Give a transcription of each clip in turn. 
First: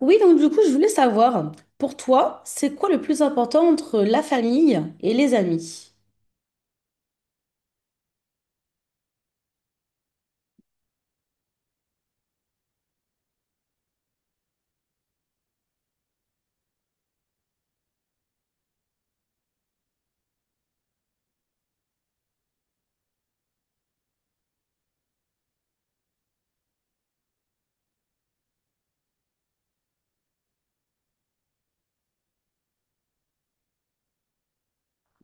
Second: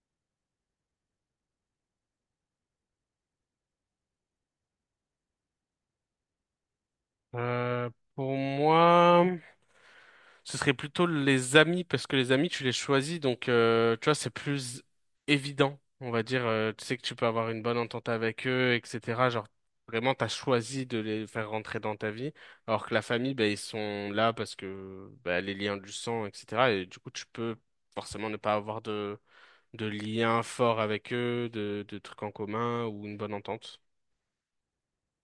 Oui, donc du coup, je voulais savoir, pour toi, c'est quoi le plus important entre la famille et les amis? Euh, pour moi, ce serait plutôt les amis, parce que les amis, tu les choisis, donc tu vois, c'est plus évident, on va dire. Tu sais que tu peux avoir une bonne entente avec eux, etc. Genre, vraiment, t'as choisi de les faire rentrer dans ta vie, alors que la famille, ben ils sont là parce que les liens du sang, etc. Et du coup, tu peux forcément ne pas avoir de lien fort avec eux, de trucs en commun ou une bonne entente.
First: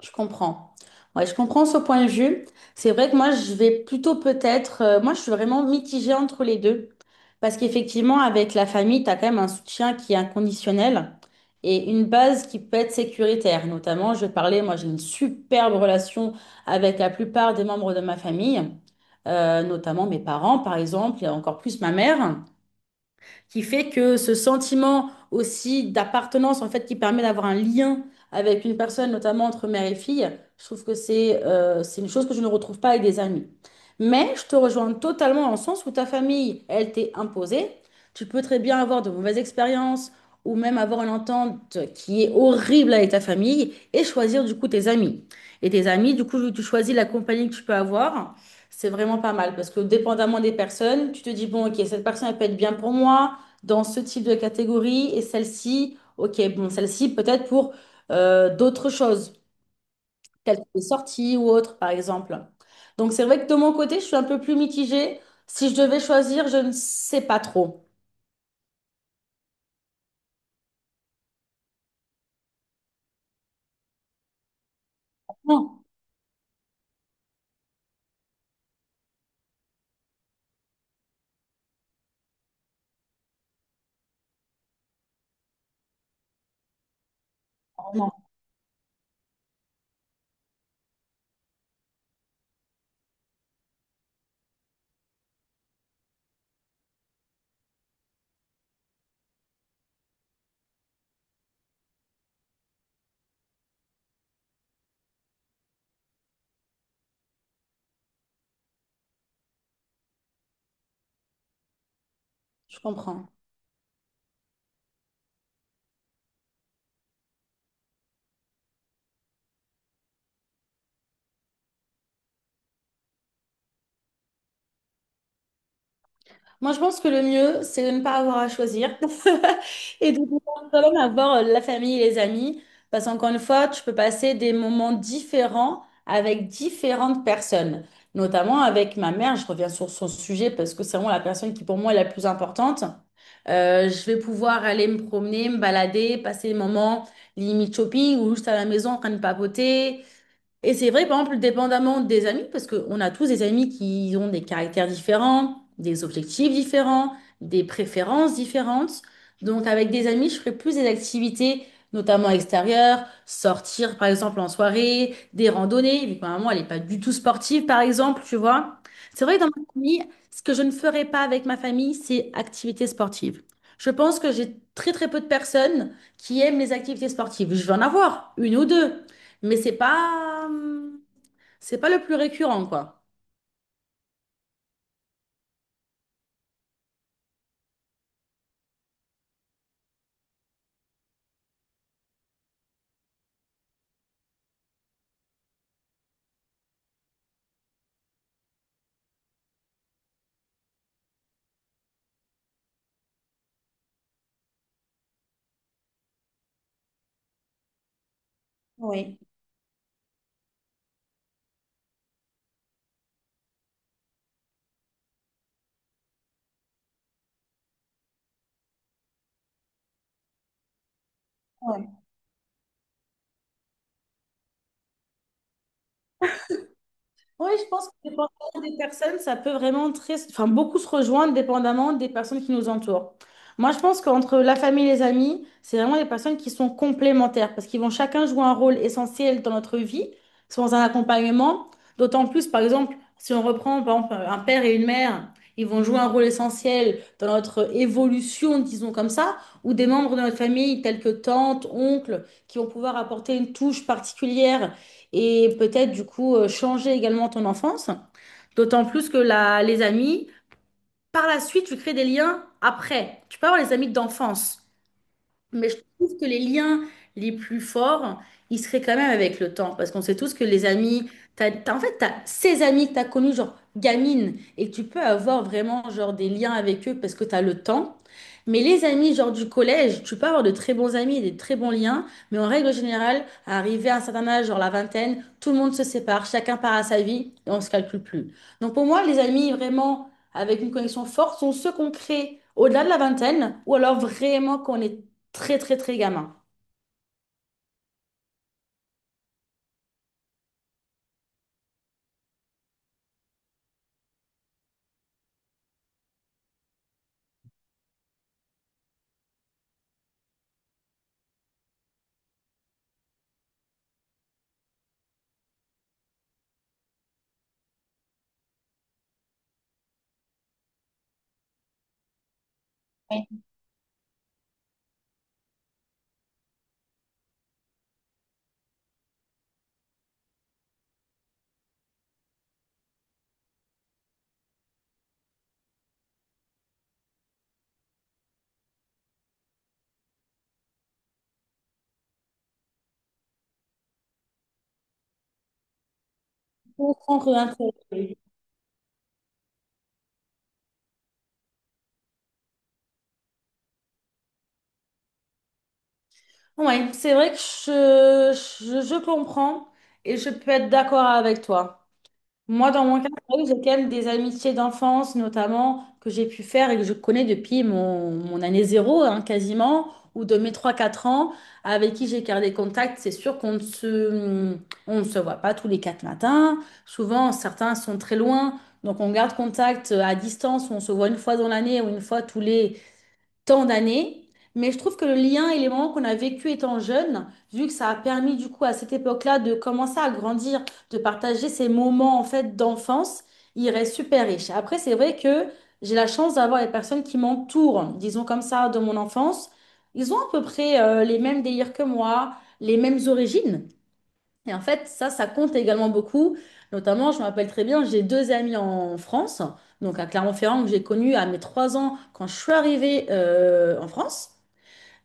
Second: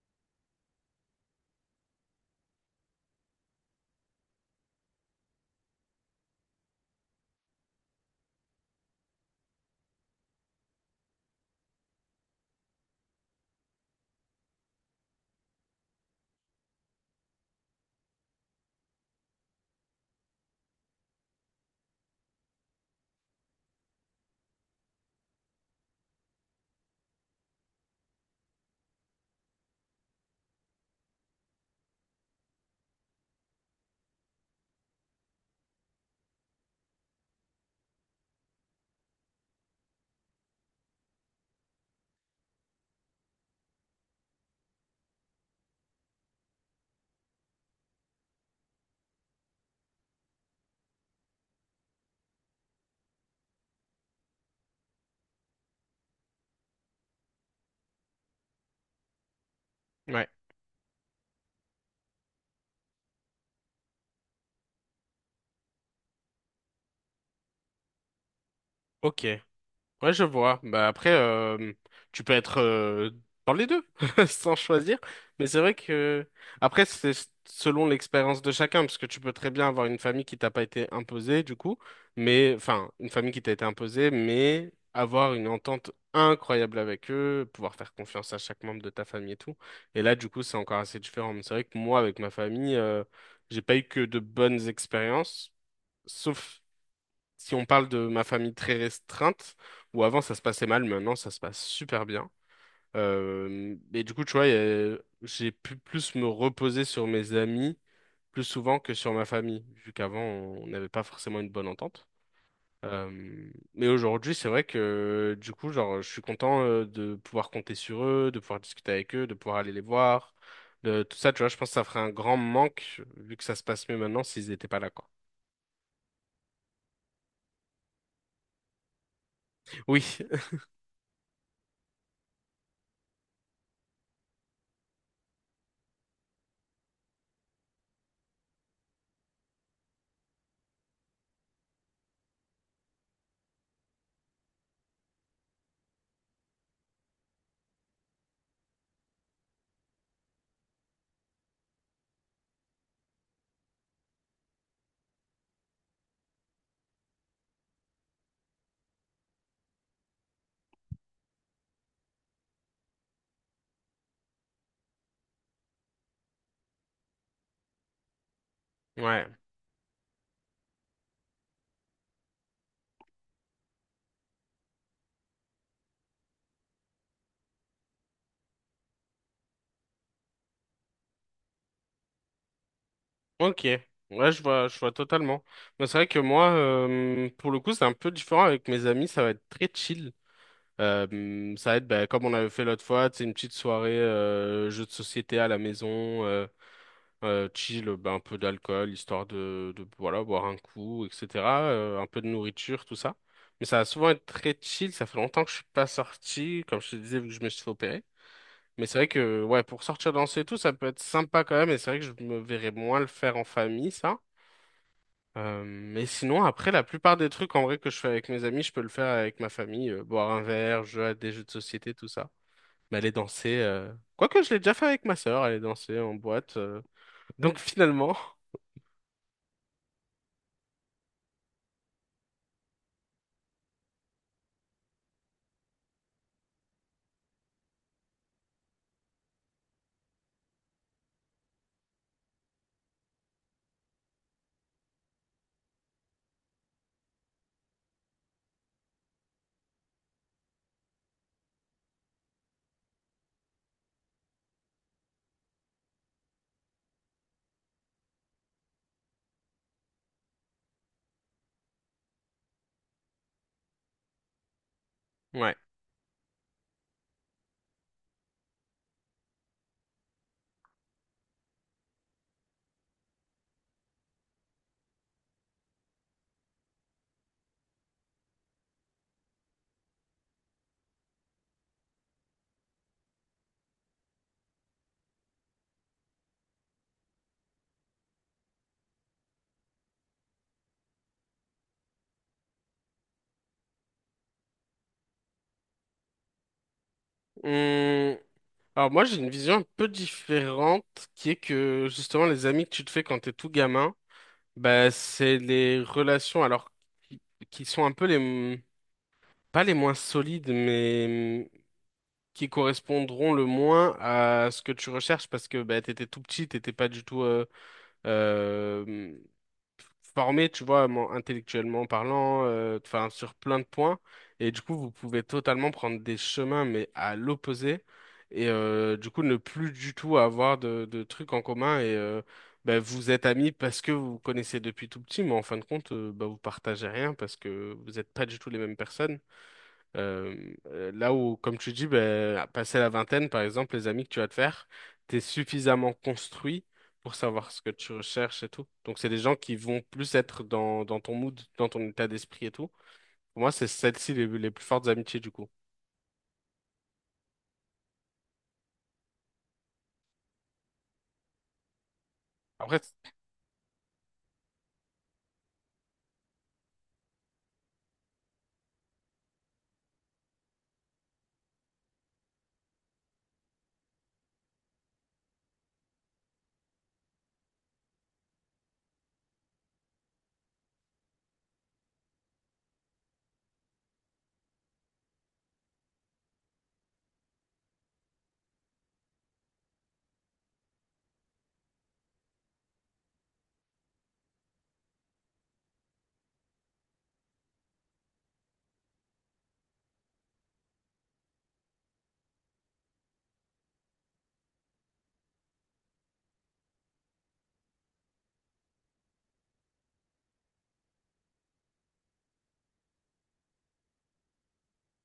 Je comprends. Ouais, je comprends ce point de vue. C'est vrai que moi, je vais plutôt peut-être, moi, je suis vraiment mitigée entre les deux. Parce qu'effectivement, avec la famille, tu as quand même un soutien qui est inconditionnel et une base qui peut être sécuritaire. Notamment, je parlais, moi, j'ai une superbe relation avec la plupart des membres de ma famille, notamment mes parents, par exemple, et encore plus ma mère, qui fait que ce sentiment aussi d'appartenance, en fait, qui permet d'avoir un lien avec une personne, notamment entre mère et fille, je trouve que c'est une chose que je ne retrouve pas avec des amis. Mais je te rejoins totalement dans le sens où ta famille, elle t'est imposée. Tu peux très bien avoir de mauvaises expériences ou même avoir une entente qui est horrible avec ta famille et choisir du coup tes amis. Et tes amis, du coup, tu choisis la compagnie que tu peux avoir, c'est vraiment pas mal parce que dépendamment des personnes, tu te dis, bon, ok, cette personne, elle peut être bien pour moi dans ce type de catégorie et celle-ci, ok, bon, celle-ci peut-être pour d'autres choses, Ouais, telles que les sorties ou autres, par exemple. Donc c'est vrai que de mon côté, je suis un peu plus mitigée. Si je devais choisir, je ne sais pas trop. ok. Ouais, je vois. Bah après, tu peux être dans les deux, sans choisir. Mais c'est Non, vrai que après, c'est selon l'expérience de chacun, parce que tu peux très bien avoir une famille qui t'a pas été imposée, du coup, mais enfin, une famille qui t'a été imposée, mais avoir une entente incroyable avec eux, pouvoir faire non, confiance à chaque membre de ta famille et tout. Et là, du coup, c'est encore assez différent. Mais c'est vrai que moi, avec ma famille, j'ai pas eu que de bonnes expériences, sauf si on parle de ma famille très restreinte, où avant ça se passait mal, maintenant ça se passe super bien. Et du coup, tu vois, j'ai pu plus me reposer sur mes amis plus souvent que sur ma famille, vu qu'avant on n'avait pas forcément une bonne entente. je comprends. Mais aujourd'hui, c'est vrai que du coup, genre, je suis content de pouvoir compter sur eux, de pouvoir discuter avec eux, de pouvoir aller les voir, de tout ça, tu vois, je pense que ça ferait un grand manque, vu que ça se passe mieux maintenant s'ils n'étaient pas là, quoi. Moi, je pense que le mieux, c'est de ne pas avoir à choisir Oui, et de pouvoir quand même avoir la famille et les amis. Parce qu'encore une fois, tu peux passer des moments différents avec différentes personnes. Notamment avec ma mère, je reviens sur son sujet parce que c'est vraiment la personne qui pour moi est la plus importante. Je vais pouvoir aller me promener, me balader, passer des moments limite shopping ou juste à la maison en train de papoter. Et c'est vrai, par exemple, dépendamment des amis, parce qu'on a tous des amis qui ont des caractères différents, des objectifs différents, des préférences différentes. Donc, avec des amis, je ferai plus des activités, notamment extérieures, sortir, par exemple, en soirée, des randonnées, vu que ma maman, elle n'est pas du tout sportive, par exemple, tu vois. C'est ouais. vrai que dans ma famille, ce que je ne ferai pas avec ma famille, c'est activités sportives. Je pense que j'ai très, très peu de personnes qui aiment les activités sportives. Je vais en avoir une ou deux. Mais c'est pas le plus récurrent, quoi. Ok, ouais, je vois totalement. Mais c'est vrai que moi, pour le coup, c'est un peu différent avec mes amis, ça va être très chill. Ça va être bah, comme on avait fait l'autre fois, c'est une petite soirée jeu de société à la maison, chill, bah, un peu d'alcool, histoire de voilà, boire un coup, etc. Un peu de nourriture, tout ça. Mais ça va souvent être très chill, ça fait longtemps que je suis pas sorti, comme je te disais, vu que je me suis fait opérer. Mais c'est vrai Oui. que ouais, pour sortir danser et tout, ça peut être sympa quand même, et c'est vrai que je me verrais moins le faire en famille, ça. Mais sinon, après, la plupart des trucs en vrai que je fais avec mes amis, je peux le faire avec ma famille. Boire un verre, jouer à des jeux de société, Oui. tout ça. Mais aller danser, quoique je l'ai déjà fait avec ma sœur, aller danser en boîte. Oui, Donc je pense que finalement, dépendamment des personnes, ça peut vraiment très, enfin, beaucoup se rejoindre dépendamment des personnes qui nous entourent. Moi, je pense qu'entre la famille et les amis, c'est vraiment des personnes qui sont complémentaires parce qu'ils vont chacun jouer un rôle essentiel dans notre vie, sans un accompagnement. D'autant plus, par exemple, si on reprend par exemple, un père et une mère, ils vont jouer un rôle essentiel dans notre évolution, disons comme ça, ou des membres de notre famille tels que tante, oncle, qui vont pouvoir apporter une touche particulière et peut-être du coup changer également ton enfance. D'autant plus que les amis, par la suite, tu crées des liens après. Tu peux avoir les amis d'enfance. ouais. Mais je trouve que les liens les plus forts, ils seraient quand même avec le temps. Parce qu'on sait tous que les amis, en fait, tu as ces amis que tu as connus, genre gamine, et que tu peux avoir vraiment genre, des liens avec eux parce que tu as le temps. Mais les amis, genre du collège, tu peux avoir de très bons amis et des très bons liens. Mais en règle générale, arrivé à un certain âge, genre la vingtaine, tout le monde se sépare, chacun part à sa vie et on ne se calcule plus. Donc pour moi, les amis vraiment avec une connexion forte sont ceux qu'on crée au-delà de la vingtaine ou alors vraiment qu'on est très, très, très gamin. Hum, alors moi, j'ai une vision un peu différente qui est que justement, les amis que tu te fais quand t'es tout gamin, bah, c'est les relations alors qui qui sont un peu les... m- Pas les moins solides, mais qui correspondront le moins à ce que tu recherches parce que bah, tu tout petit, t'étais pas du tout euh, formé, tu vois, mon- intellectuellement parlant, enfin sur plein de points. Et du coup, vous pouvez totalement prendre des chemins, mais à l'opposé. Et du coup, ne plus du tout avoir de trucs en commun. Et bah, vous êtes amis parce que vous vous connaissez depuis tout petit, mais en fin de compte, bah, vous partagez rien parce que vous n'êtes pas du tout les mêmes personnes. Là où, comme tu dis, ben, passer la vingtaine, par exemple, les amis que tu vas te faire, t'es suffisamment construit Je pour comprends savoir rien. ce que tu recherches et tout. Donc, c'est des gens qui vont plus être dans ton mood, dans ton état d'esprit et tout. Pour moi, c'est celles-ci les plus fortes amitiés, du coup. Ouais, c'est vrai que je comprends et je peux être d'accord avec toi. Moi, Après, dans mon cas, c'est vrai que j'ai quand même des amitiés d'enfance, notamment, que j'ai pu faire et que je connais depuis mon année zéro, hein, quasiment, ou de mes trois quatre ans, avec qui j'ai gardé contact. C'est sûr qu'on ne se voit pas tous les quatre matins. Souvent, certains sont très loin, donc on garde contact à distance, on se voit une fois dans l'année ou une fois tous les tant d'années, mais je trouve que le lien et les moments qu'on a vécu étant jeune, vu que ça a permis du coup à cette époque-là de commencer à grandir, de partager ces moments en fait d'enfance, il reste super riche. Après, c'est vrai que j'ai la chance d'avoir les personnes qui m'entourent, disons comme ça, de mon enfance. Ils ont à peu près les mêmes délires que moi, les mêmes origines. Et en fait, ça compte également beaucoup. Notamment, je me rappelle très bien, j'ai deux amis en France, donc à Clermont-Ferrand, que j'ai connu à mes 3 ans quand je suis arrivée en France,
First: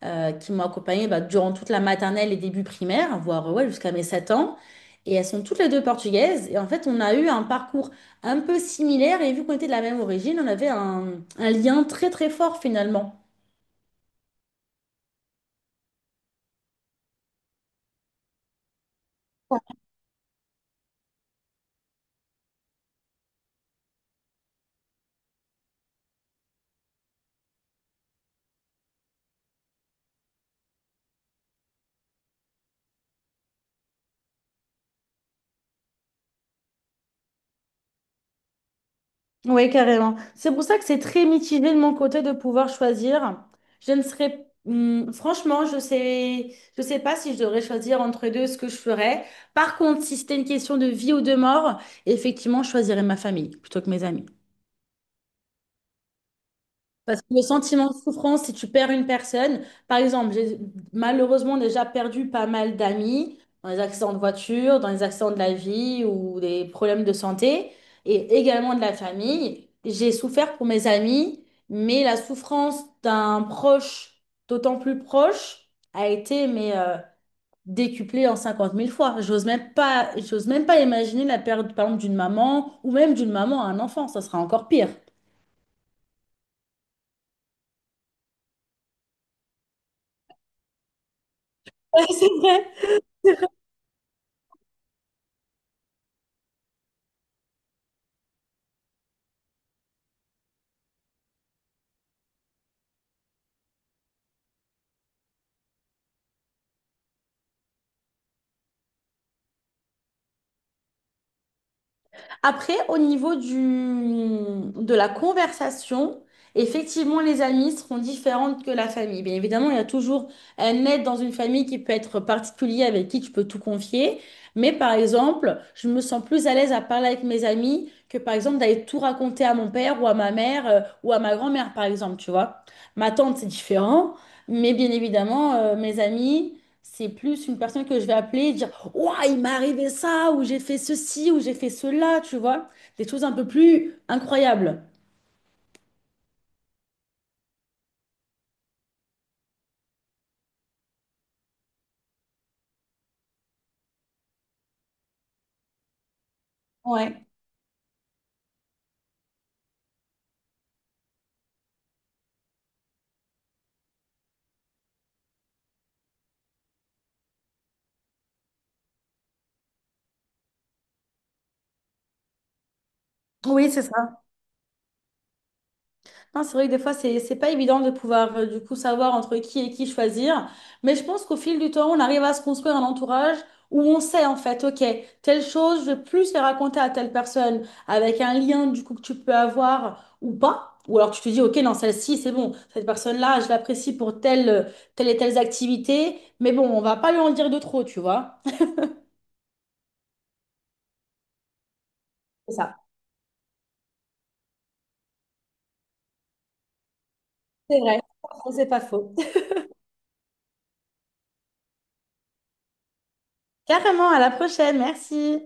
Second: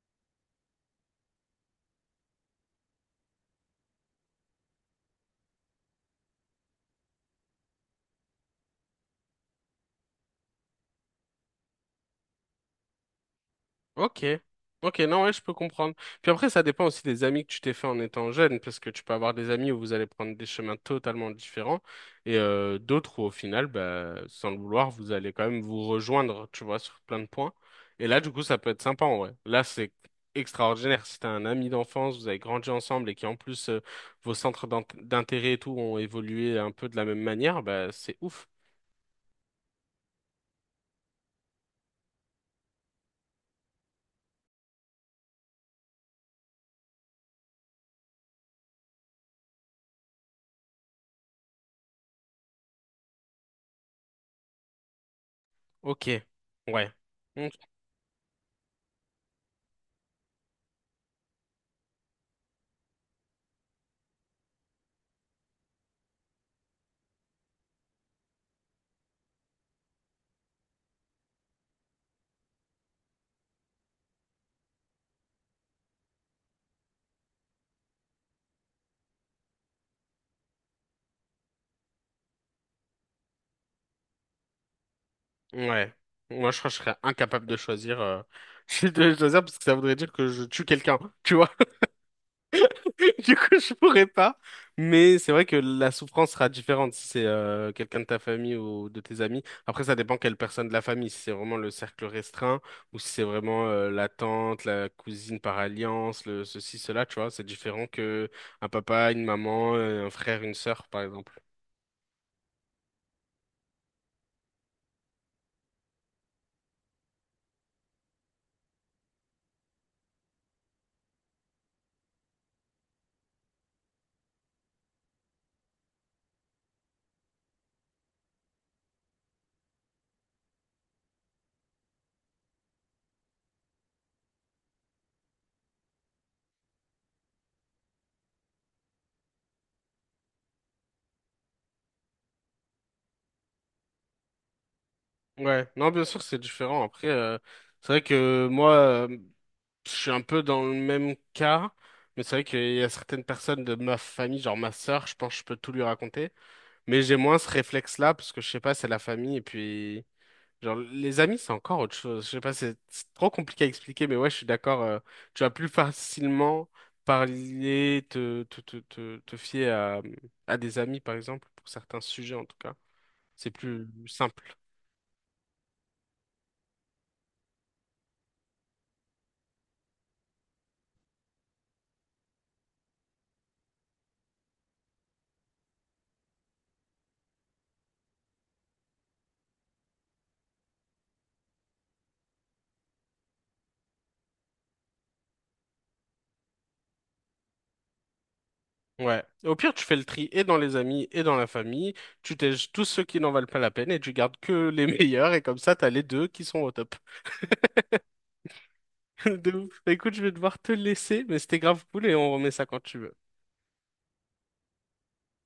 qui m'ont accompagnée bah, durant toute la maternelle et début primaire, voire ouais, jusqu'à mes 7 ans. Et elles sont toutes les deux portugaises. Et en fait, on a eu un parcours un peu similaire. Et vu qu'on était de la même origine, on avait un lien très très fort finalement. ok. Ok, non, ouais, je peux comprendre. Puis après, ça dépend aussi des amis que tu t'es fait en étant jeune, parce que tu peux avoir des amis où vous allez prendre des chemins totalement différents, et d'autres où au final, bah, sans le vouloir, vous allez quand même vous rejoindre, tu vois, sur plein de points. Et là, du coup, ça peut être sympa en vrai. Là, c'est extraordinaire. Si t'as un ami d'enfance, vous avez grandi ensemble et qui en plus vos centres d'intérêt et tout ont évolué un peu de la même manière, bah c'est ouf. Oui, carrément. C'est pour ça que c'est très mitigé de mon côté de pouvoir choisir. Je ne serais, franchement, je sais pas si je devrais choisir entre les deux ce que je ferais. Par contre, si c'était une question de vie ou de mort, effectivement, je choisirais ma famille plutôt que mes amis. Ok. Ouais. Parce que le Ok. sentiment de souffrance, si tu perds une personne, par exemple, j'ai malheureusement déjà perdu pas mal d'amis dans les accidents de voiture, dans les accidents de la vie ou des problèmes de santé, et également de la famille. J'ai souffert pour mes amis, mais la souffrance d'un proche, d'autant plus proche, a été mais, décuplée en 50 000 fois. J'ose même pas imaginer la perte, par exemple, d'une maman ou même d'une maman à un enfant, ça sera encore pire. Ouais. Moi, je crois que je serais incapable de choisir. Je suis de choisir parce que ça voudrait dire que je tue quelqu'un, tu vois. Ouais, c'est vrai. Du coup, je pourrais pas. Mais c'est vrai que la souffrance sera différente si c'est quelqu'un de ta famille ou de tes amis. Après, ça dépend quelle personne de la famille. Si c'est vraiment le cercle restreint ou si c'est vraiment la tante, la cousine par alliance, le ceci, cela, tu vois. C'est différent que un papa, une maman, un frère, une sœur, par exemple. Après, au niveau du, de la conversation, effectivement, les amis seront différentes que la famille. Bien évidemment, il y a toujours un aide dans une famille qui peut être particulier, avec qui tu peux tout confier. Mais par exemple, je me sens plus à l'aise à parler avec mes amis que par exemple d'aller tout raconter à mon père ou à ma mère ou à ma grand-mère, par exemple, tu vois. Ma tante, c'est différent. Mais bien évidemment, mes amis, c'est plus une personne que je vais appeler et dire. Ouah, il m'est arrivé ça, ou j'ai fait ceci, ou j'ai fait cela, tu vois. Des choses un peu plus incroyables. Ouais, non, bien sûr, c'est différent. Après, c'est vrai que moi. Je suis un peu dans le même cas, mais c'est vrai qu'il y a certaines personnes de ma famille, genre ma sœur, je pense que je peux tout lui raconter, mais j'ai Ouais. moins ce réflexe-là parce que je sais pas, c'est la famille et puis genre les amis, c'est encore autre chose. Je sais pas, c'est trop compliqué à expliquer, mais ouais, je suis d'accord. Tu vas plus facilement parler, te fier à des amis par exemple pour certains sujets en tout cas, c'est Oui, c'est plus ça. simple. Non, c'est vrai que des fois, c'est pas évident de pouvoir du coup savoir entre qui et qui choisir. Mais je pense qu'au fil du temps, on arrive à se construire un entourage où on sait en fait, ok, telle chose, je vais plus les raconter à telle personne avec un lien du coup que tu peux avoir ou pas. Ou alors tu te dis, ok, non, celle-ci, c'est bon, cette personne-là, je l'apprécie pour telle, telle et telle activité. Mais bon, on va pas lui en dire de trop, tu vois. Ouais. Au pire, tu fais le tri et dans les amis et dans la famille. Tu C'est tèges ça. tous ceux qui n'en valent pas la peine et tu gardes que les meilleurs. Et comme ça, t'as les deux qui sont au top. C'est vrai. C'est pas faux. De ouf. Écoute, je vais devoir te laisser, mais c'était grave cool et on remet ça quand tu veux. Carrément, à la prochaine. Merci.